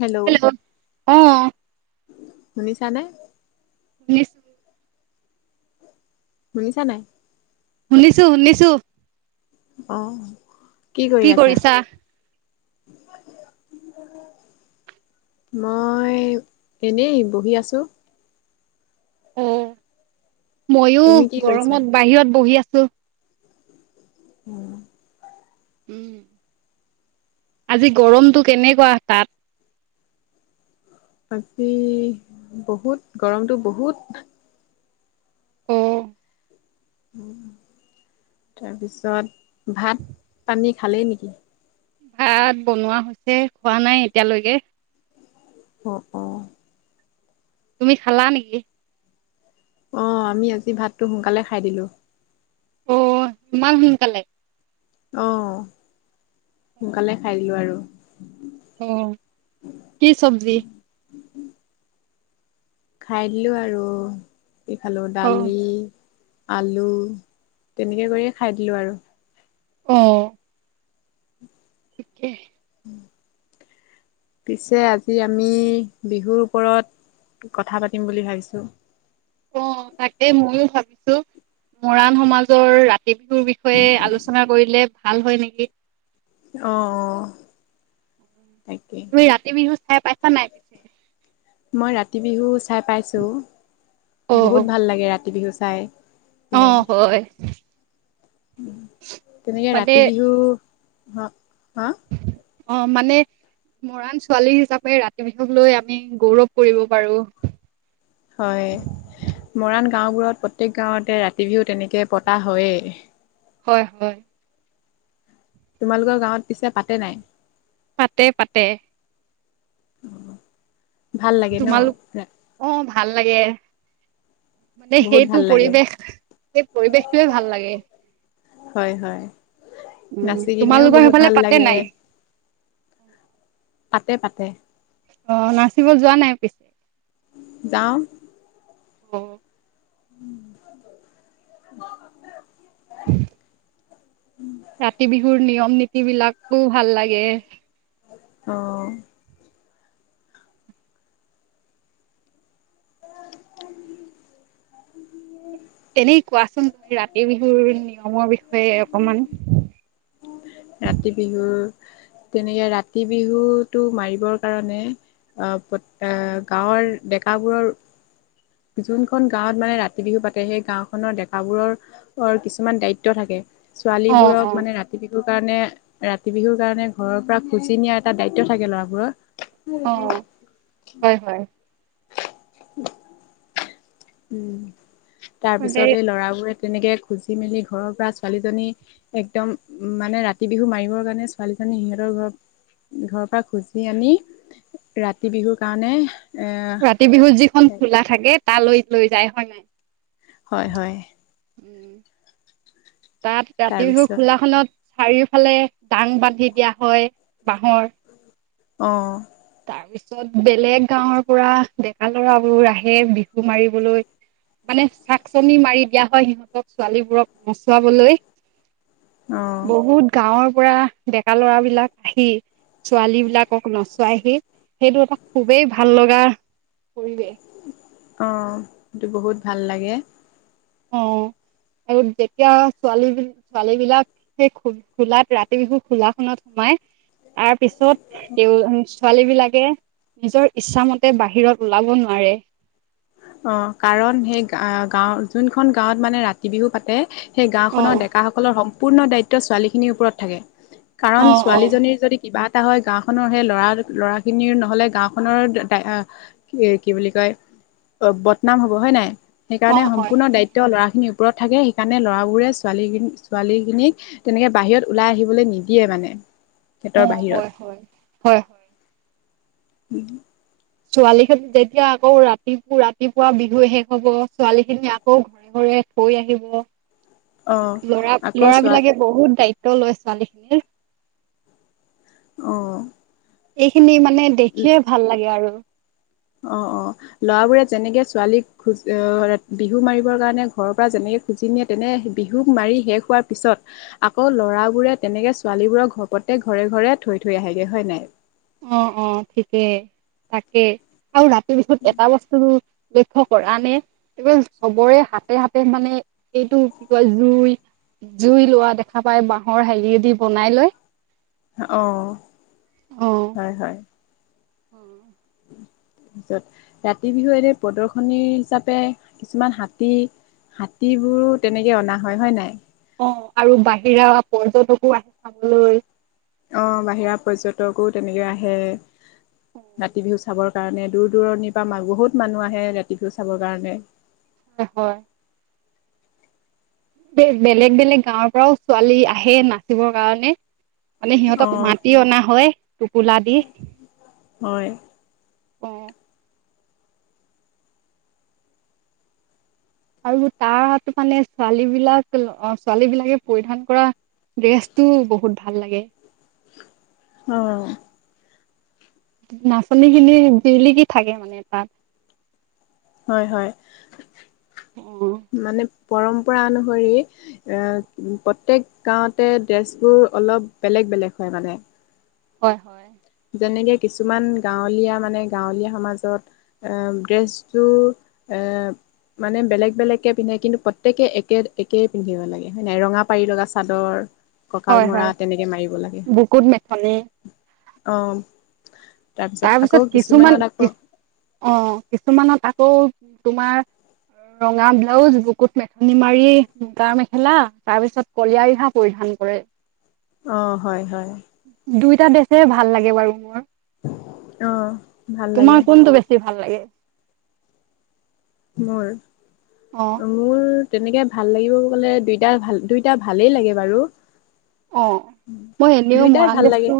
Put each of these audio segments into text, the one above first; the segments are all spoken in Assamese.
হেল্ল' অ শুনিছানে? শুনিছ- শুনিছা নাই? শুনিছোঁ শুনিছোঁ। অহ কি কৰি আছা? মই এনেই বহি আছোঁ। মইো তুমি কি কৰিছা গৰমত বাহিৰত বহি আছোঁ। উম। উম। আজি গৰমতটো কেনেকুৱা তাত? বাকী বহুত গৰমতটো বহুত। অ তাৰপিছত ভাত পানী খালেই নেকি? ভাত বনোৱা হৈছে খোৱা নাই এতিয়ালৈকে। অ', অ'। তুমি খালা নেকি? অ' আমি আজি ভাতটো সোনকালে খাই দিলো। অ ইমান সোনকালে? অ' সোনকালে খাই দিলো আৰু। অ‌ কি চবজি? খাই দিলো আৰু কি খালো অ দালি আলু তেনেকে কৰিয়ে খাই দিলো আৰু। অ' থিকে। উম পিছে আজি আমি বিহুৰ ওপৰত কথা পাতিম বুলি ভাবিছোঁ অ, তাকে মইয়ো ভাবিছো মৰাণ সমাজৰ ৰাতি বিহুৰ বি বিষয়ে আলোচনা কৰিলে ভাল হয় নেকি অ অ তাকে তুমি ৰাতি বিহু চাই পাইছা নাই? পিছে মই ৰাতি বিহু চাই পাইছো অ বহুত ভাল লাগে ৰাতি বিহু চাই। অ', হয় তেনেকে মানে ৰাতি বিহু হা হা অ, মানে মৰাণ ছোৱালী হিচাপে ৰাতি বিহুক লৈ আমি গৌৰৱ কৰিব পাৰো। হয় মৰাণ গাঁওবোৰত প্ৰত্যেক গাঁৱতে ৰাতি বিহু তেনেকে পতা হয়েই। হয় হয় তোমালোকৰ গাঁৱত পিছে পাতে নাই পাতে পাতে ভাল লাগে ন তোমালোক অ, ভাল লাগে। মানে বহুত সেইটো ভাল লাগে পৰিৱেশ সেই পৰিৱেশটোৱে ভাল লাগে। হয় হয় উম, নাচি কিনিও তোমালোকৰ বহুত সেইফালে ভাল পাতে লাগে। নাই পাতে পাতে। অ, নাচিব যোৱা নাই পিছে? যাওঁ অ' উম উম ৰাতি বিহুৰ নিয়ম নীতি বিলাকো ভাল লাগে। অ' তেনেই কোৱাচোন ৰাতি বিহুৰ নিয়মৰ বিষয়ে অকমান ৰাতি বিহু তেনেকে ৰাতি বিহুটো মাৰিবৰ কাৰণে অ, পতা গাঁৱৰ ডেকা বোৰৰ যোনখন গাঁৱত মানে ৰাতি বিহু পাতে সেই গাওখনৰ ডেকাবোৰৰ অ, কিছুমান দায়িত্ব থাকে অ', ছোৱালীবোৰক অ', মানে ৰা ৰাতি বিহুৰ কাৰণে ৰাতি বিহুৰ কাৰণে ঘৰৰ পৰা খুজি নিয়া এটা দায়িত্ব থাকে ল'ৰাবোৰৰ। অ, হয় হয়। [inaudible] উম, তাৰ মানে পিছত এই ল'ৰাবোৰে তেনেকে খুজি মেলি ঘৰৰ পৰা ছোৱালীজনী একদম মানে ৰাতি বিহু মাৰিবৰ কাৰণে ছোৱালীজনী সিহঁতৰ ঘৰ ঘৰৰ পৰা খুজি আনি ৰাতি বিহুৰ কাৰণে এ ৰাতি বিহুত যিখন খোলা থাকে তালৈ লৈ যায় হয় নাই হয় হয় উম, তাত ৰাতি বিহু তাৰপিছত খোলাখনত চাৰিওফালে চাং বান্ধি দিয়া হয়, বাঁহৰ। অ'। তাৰপিছত বেলেগ গাঁৱৰ পৰা ডেকা ল'ৰাবোৰ আহে বিহু মাৰিবলৈ। মানে চাকচনি মাৰি দিয়া হয় সিহঁতক, ছোৱালীবোৰক নচোৱাবলৈ। অ বহুত গাঁৱৰ পৰা ডেকা ল'ৰাবিলাক আহি, ছোৱালীবিলাকক নচ চুৱাইহি, সেইটো এটা খুবেই ভাল লগা পৰিৱেশ। অ', ইটো বহুত ভাল লাগে। অ [inaudible] আৰু যেতিয়া ছোৱালীবিল-ছোৱালীবিলাক সেই খো-খোলাত ৰাতি বিহু খোলাখনত সোমাই, তাৰ পিছত [unintelligible] ছোৱালীবিলাকে নিজৰ ইচ্ছামতে বাহিৰত ওলাব নোৱাৰে। অ', কাৰণ সেই গা-গাওঁ যোনখন গাঁৱত মানে ৰাতি বিহু পাতে সেই অ গাঁওখনৰ ডেকাসকলৰ সম্পূৰ্ণ দায়িত্ব ছোৱালীখিনিৰ ওপৰত থাকে। অ কাৰণ অ ছোৱালীজনীৰ যদি কিবা এটা হয় গাঁওখনৰ সেই ল'ৰা-ল'ৰাখিনিৰ নহ'লে গাওঁখনৰ এ-দা এ কি বুলি কয়, বদনাম হ'ব হয় নাই? অ সেইকাৰণে হয় সম্পূৰ্ণ হয় দায়িত্ব ত ল'ৰাখিনিৰ ওপৰত থাকে, সেইকাৰণে ল'ৰাবোৰে ছোৱালীখি-ছোৱালীখিনিক তেনেকে বাহিৰত ওলাই আহিবলে নিদিয়ে মানে। অ', সিহঁতৰ বাহিৰত হয়, হয়, হয়। [unintelligible] ছোৱালীখিনি যেতিয়া আকৌ ৰাতি-ৰাতিপুৱা বিহু শেষ হ'ব, ছোৱালীখিনি আকৌ [unintelligible] আহিব। অ', আকৌ চোৱা ল'ৰা-ল'ৰাবিলাকে বহুত দায়িত্ব লয় ছোৱালীখিনিৰ। অ'। এইখিনি মানে দেখিযও ভাল লাগে আৰু। অ', অ'। ল'ৰাবোৰে যেনেকে ছোৱালীক খোজ-আ-ৰা বিহু মাৰিবৰ কাৰণে ঘৰৰ পৰা যেনেকে খুজি নিয়ে তেনে বিহুক মাৰি শেষ হোৱাৰ পিছত আকৌ ল'ৰাবোৰে তেনেকে ছোৱালীবোৰক ঘ-প্ৰত্যেক ঘৰে ঘৰে থৈ থৈ আহেগে হয় নাই? অ', অ', ঠিকে, তাকে। আৰু ৰাতি বিহুত এটা বস্তুটো লক্ষ্য কৰানে? এ চবৰে হাতে- হাতে মানে এইটো কি কয় জুই জুই লোৱা দেখা পাই, বাঁহৰ হেৰিয়েদি বনাই লৈ। অ', হয়, হয়। উম। [inaudible] তাৰপিছত ৰাতি বিহু এনে প্ৰদৰ্শনী হিচাপে কিছুমান হাতী হাতীবোৰো তেনেকে অনা হয়, হয় নাই? অ', আৰু বাহিৰা পৰ্যটকো আহে চাবলৈ। অ', বাহিৰা পৰ্যটকো তেনেকে আহে। হয় ৰাতি বিহু চাবৰ কাৰণে, দূৰ -দূৰণিৰ পৰা মা-বহুত মানুহ আহে ৰাতি বিহু চাবৰ কাৰণে। [inaudible] সেই বেলেগ বেলেগ গাঁৱৰ পৰাও ছোৱালী আহে নাচিবৰ কাৰণে। মানে সিহঁতক অ', মাতি অনা হয়, টোপোলা দি। হয়। অ আৰু তাৰহতু মানে ছোৱালী বিলাক অ-ছোৱালী বিলাকে পৰিধান কৰা ড্ৰেছটো বহুত ভাল লাগে। অ'। নাচনী খিনি জলিকি থাকে মানে তাত। হয়, -হয়। [unintelligible] মানে পৰম্পৰা অনুসৰি এ, প্ৰত্যেক গাঁৱতে ড্ৰেছ বোৰ অলপ বেলেগ- বেলেগ হয় মানে। হয়, -হয়। যেনেকে কিছুমান গাঁৱলীয়া মানে গাঁৱলীয়া সমাজত এ ড্ৰেছটো এ মানে বেলেগ- বেলেগকে পিন্ধে কিন্তু প্ৰত্যেকে একে -একেই পিন্ধিব লাগে হয় নাই। ৰঙা পাৰি লগা চাদৰ কঁকাল মৰা তেনেকে মাৰিব লাগে। কুট মেথনি। - অহ তাৰপিছত আকৌ কিছুমানত আকৌ- অহ' কিছুমানত আকৌ তোমাৰ ৰঙা ব্লাউজ বুকুত মেঠনি মাৰি মুগা মেখেলা তাৰ পিছত কলিয়া ৰিহা পৰিধান কৰে। অহ' হয়, হয়। দুইটাই ড্ৰেছে ভাল লাগে বাৰু মোৰ। [unintelligible] অহ। তোমাৰ কোনটো বেছি ভাল লাগে? মোৰ অহ। মোৰ তেনেকৈ ভাল লাগিব গ'লে দুইটা ভাল দুইটা ভালেই লাগে বাৰু- অহ, মই এনেও দুইটাই মৰাণ, ভাল লাগে ড্ৰেছটো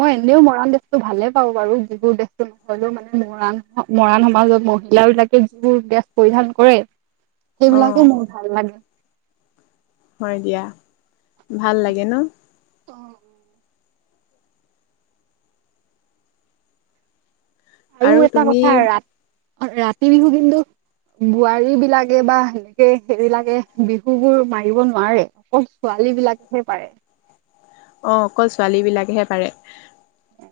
মই এনেও মৰাণ ড্ৰেছতো ভালে পাওঁ বাৰু যিবোৰ ড্ৰেছটো হ'লেও মানে মৰাণ- মৰাণ সমাজত মহিলা বিলাকে যিবোৰ ড্ৰেছ পৰিধান কৰে সেইবিলাকো অ'। মোৰ ভাল লাগে। হয় দিয়া। ভাল লাগে ন,। অহ'। আৰু এটা কথা ৰা -ৰাতি বিহু, কিন্তু বোৱাৰী বিলাকে বা সেনেকে সেইবিলাকে বিহু বোৰ মাৰিব নোৱাৰে। অকল ছোৱালী বিলাকেহে পাৰে। অহ' অকল ছোৱালী বিলাকেহে পাৰে। অহ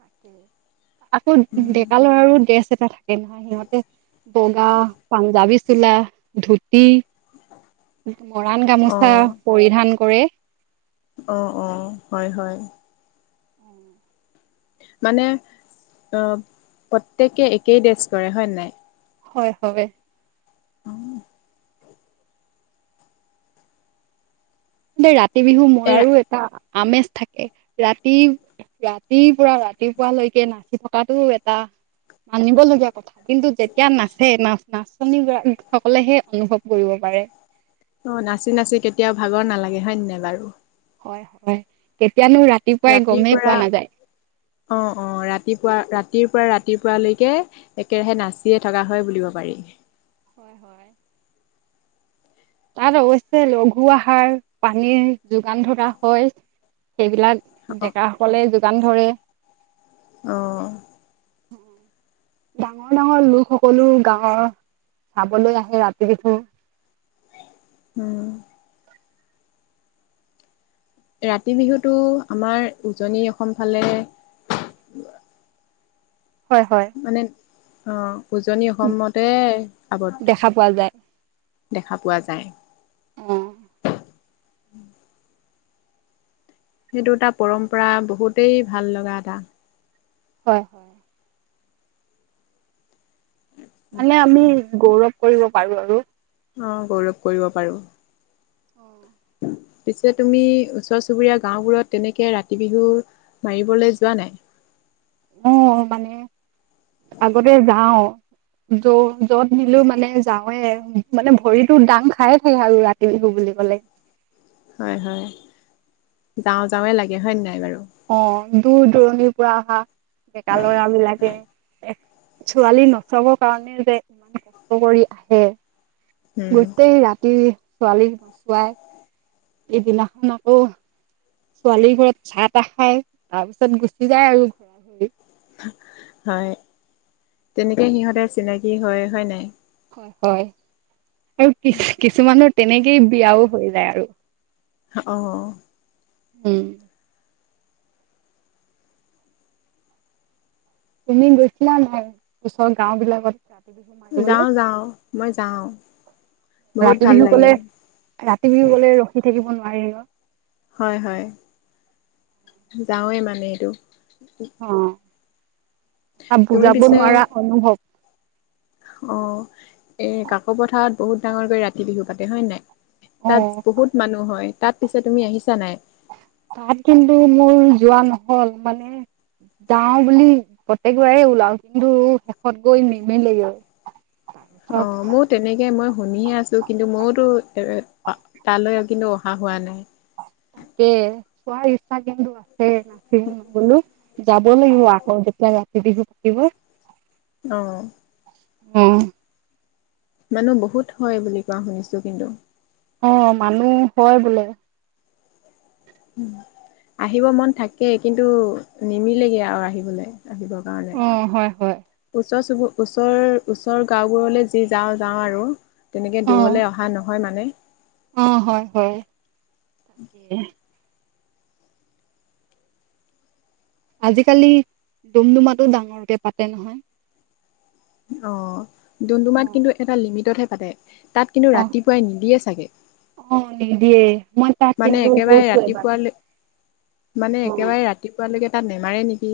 তাকেই আকৌ ডেকা লৰাৰো ড্ৰেছ এটা থাকে। সিহঁতে বগা পাঞ্জাবী, চোলা ধুতি, মৰাণ, গামোচা পৰিধান কৰে। অহ, অহ হয়, হয়। মানে প্ৰত্যেকে একেই ড্ৰেছ কৰে হয়নে নাই। হয় হয়। ৰাতি বিহু, এই মোৰাৰো এটা আমেজ থাকে। ৰাতি ৰাতিৰ পৰা ৰাতিপুৱালৈকে নাচি থকাতটো এটা মানিব লগীয়া কথা। কিন্তু যেতিয়া নাচে না নাচনি গৰাকী সকলেহে অনুভৱ কৰিব পাৰে। অহ' নাচি নাচি কেতিয়াও ভাগৰ নালাগে হয় ' নাই বাৰু হয়, হয়। কেতিয়ানো ৰাতি ৰাতিৰ পৰা অহ' অহ' ৰাতিপুৱা ৰাতিৰ পৰা ৰাতিপুৱালৈকে একেৰাহে নাচিয়ে থকা হয় বুলিব পাৰি। হয়, হয়। তাত অৱশ্যে লঘু, আহাৰ পানীৰ যোগান ধৰা হয়। সেইবিলাক। অ', ডেকা সকলে যোগান ধৰে। অঁ। ডাঙৰ ডাঙৰ লোক সকলো গাঁৱৰ, চাবলৈ আহে ৰাতিবিহু। উম'। ৰাতি বিহুটো আমাৰ উজনি অসম ফালে। হয়, হয়। মানে অ' উজনি অসমতে আৱদ্ধ। দেখা পোৱা যায় দেখা পোৱা যায়। উম'। সেইটো এটা পৰম্পৰা, বহুতেই ভাল লগা এটা। হয়। হয় মানে আমি গৌৰৱ কৰিব পাৰো আৰু। অ' গৌৰৱ কৰিব পাৰো। [unintelligible] পিছে তুমি, ওচৰ চুবুৰীয়া গাওঁবোৰত তেনেকে ৰাতি বিহু। মাৰিবলে যোৱা নাই? অ' মানে আগতে যাওঁ। য য'ত নিলেও মানে যাওঁৱে। মানে ভৰিতো দাং খাই থাকে আৰু ৰা বিহু বুলি ক'লে। হয়, হয়। যাওঁ যাওঁৱে লাগে হয় নাই বাৰু? অ' দূৰ দূৰণিৰ পৰা অহা, ডেকা ল'ৰা বিলাকে। ছোৱালী নচোৱাব কাৰণে যে ইমান কষ্ট কৰি আহে। উম গোটেই ৰাতি ছোৱালী নচোৱাই, ইদিনাখন আকৌ ছোৱালীৰ ঘৰত চাহ তাহ খাই। তাৰ পিছত গুচি যায় আৰু। ঘৰি হয়। তেনেকে সিহঁতে চিনাকি হয়, হয় নাই? হয়। আৰু কি কিছুমানৰ তেনেকেই বিয়াও হৈ যায় আৰু। অ'। উম'। তুমি গৈছিলা নাই, ওচৰ গাওঁ বিলাকত? যাওঁ যাওঁ মই যাওঁ বহুত ৰাতি ভাল বিহু কলে। লাগে। ৰাতি বিহু কলে ৰখি থাকিব নোৱাৰি। হয়, হয়। যাওঁৱেই মানে এইটো। অ', আৰু তুমি বুজাব পিছে নোৱাৰা অনুভৱ। অ' এ কাকপথাৰত বহুত ডাঙৰকৈ ৰাতি বিহু পাতে হয় নাই? তাত অ বহুত মানুহ হয়। তাত পিছে তুমি আহিছা নাই? তাত কিন্তু মোৰ যোৱা নহল, মানে যাওঁ বুলি প্ৰত্যেকবাৰে ওলাওঁ, কিন্তু শেষত গৈ নিমিলেগে। অ' মোত। তেনেকে মই শুনি আছো। কিন্তু মইতো এ তালৈ কিন্তু অহা হোৱা নাই। তাকে। চোৱাৰ ইচ্ছা কিন্তু সে নাচিব নগলো। যাব লাগিব আকৌ যেতিয়া ৰাতি বিহু পাতিব। অ'। উম'। মানুহ বহুত হয় বুলি কোৱা শুনিছোঁ কিন্তু। অ', মানুহ হয় বোলে। আহিব মন থাকেই, কিন্তু নিমিলেগে আৰু আহিবলৈ, আহিব। গাঁৱলে। অ', হয়, হয়, ওচৰ চুবু, ওচৰৰ ওচৰৰ গাঁওবোৰলৈ যি যাওঁ, যাওঁ আৰু। তেনেকে, অ', দূৰলৈ অহা নহয় মানে। অ' হয় হয়। আজিকালি, ডুমডুমাটো ডাঙৰকে পাতে নহয়। অ', ডুমডুমাত অ', কিন্তু এটা লিমিটতহে পাতে। তাত কিন্তু ৰাতিপুৱাই নিদিয়ে চাগে। অ'নিদিয়ে, মই তাত মানে কিন্তু একেবাৰে গৈছোঁ এবাৰ। ৰাতিপুৱালৈ মানে একেবাৰে ৰাতিপুৱালৈকে তাত নেমাৰে নেকি?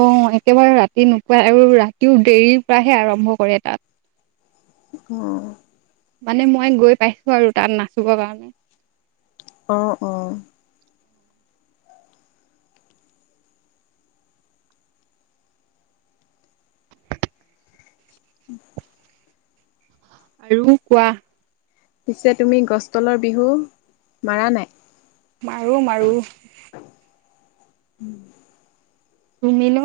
অ', একেবাৰে ৰাতি নোপোৱাই, আৰু ৰাতিও দেৰি পৰাহে আৰম্ভ কৰে তাত। উম্। মানে মই গৈ পাইছোঁ আৰু তাত নাচিবৰ কাৰণে। অ', অ'। উম্ আৰু কোৱা। পিছে তুমি, গছ তলৰ বিহু মাৰা নাই? মাৰোঁ মাৰোঁ। তুমিনো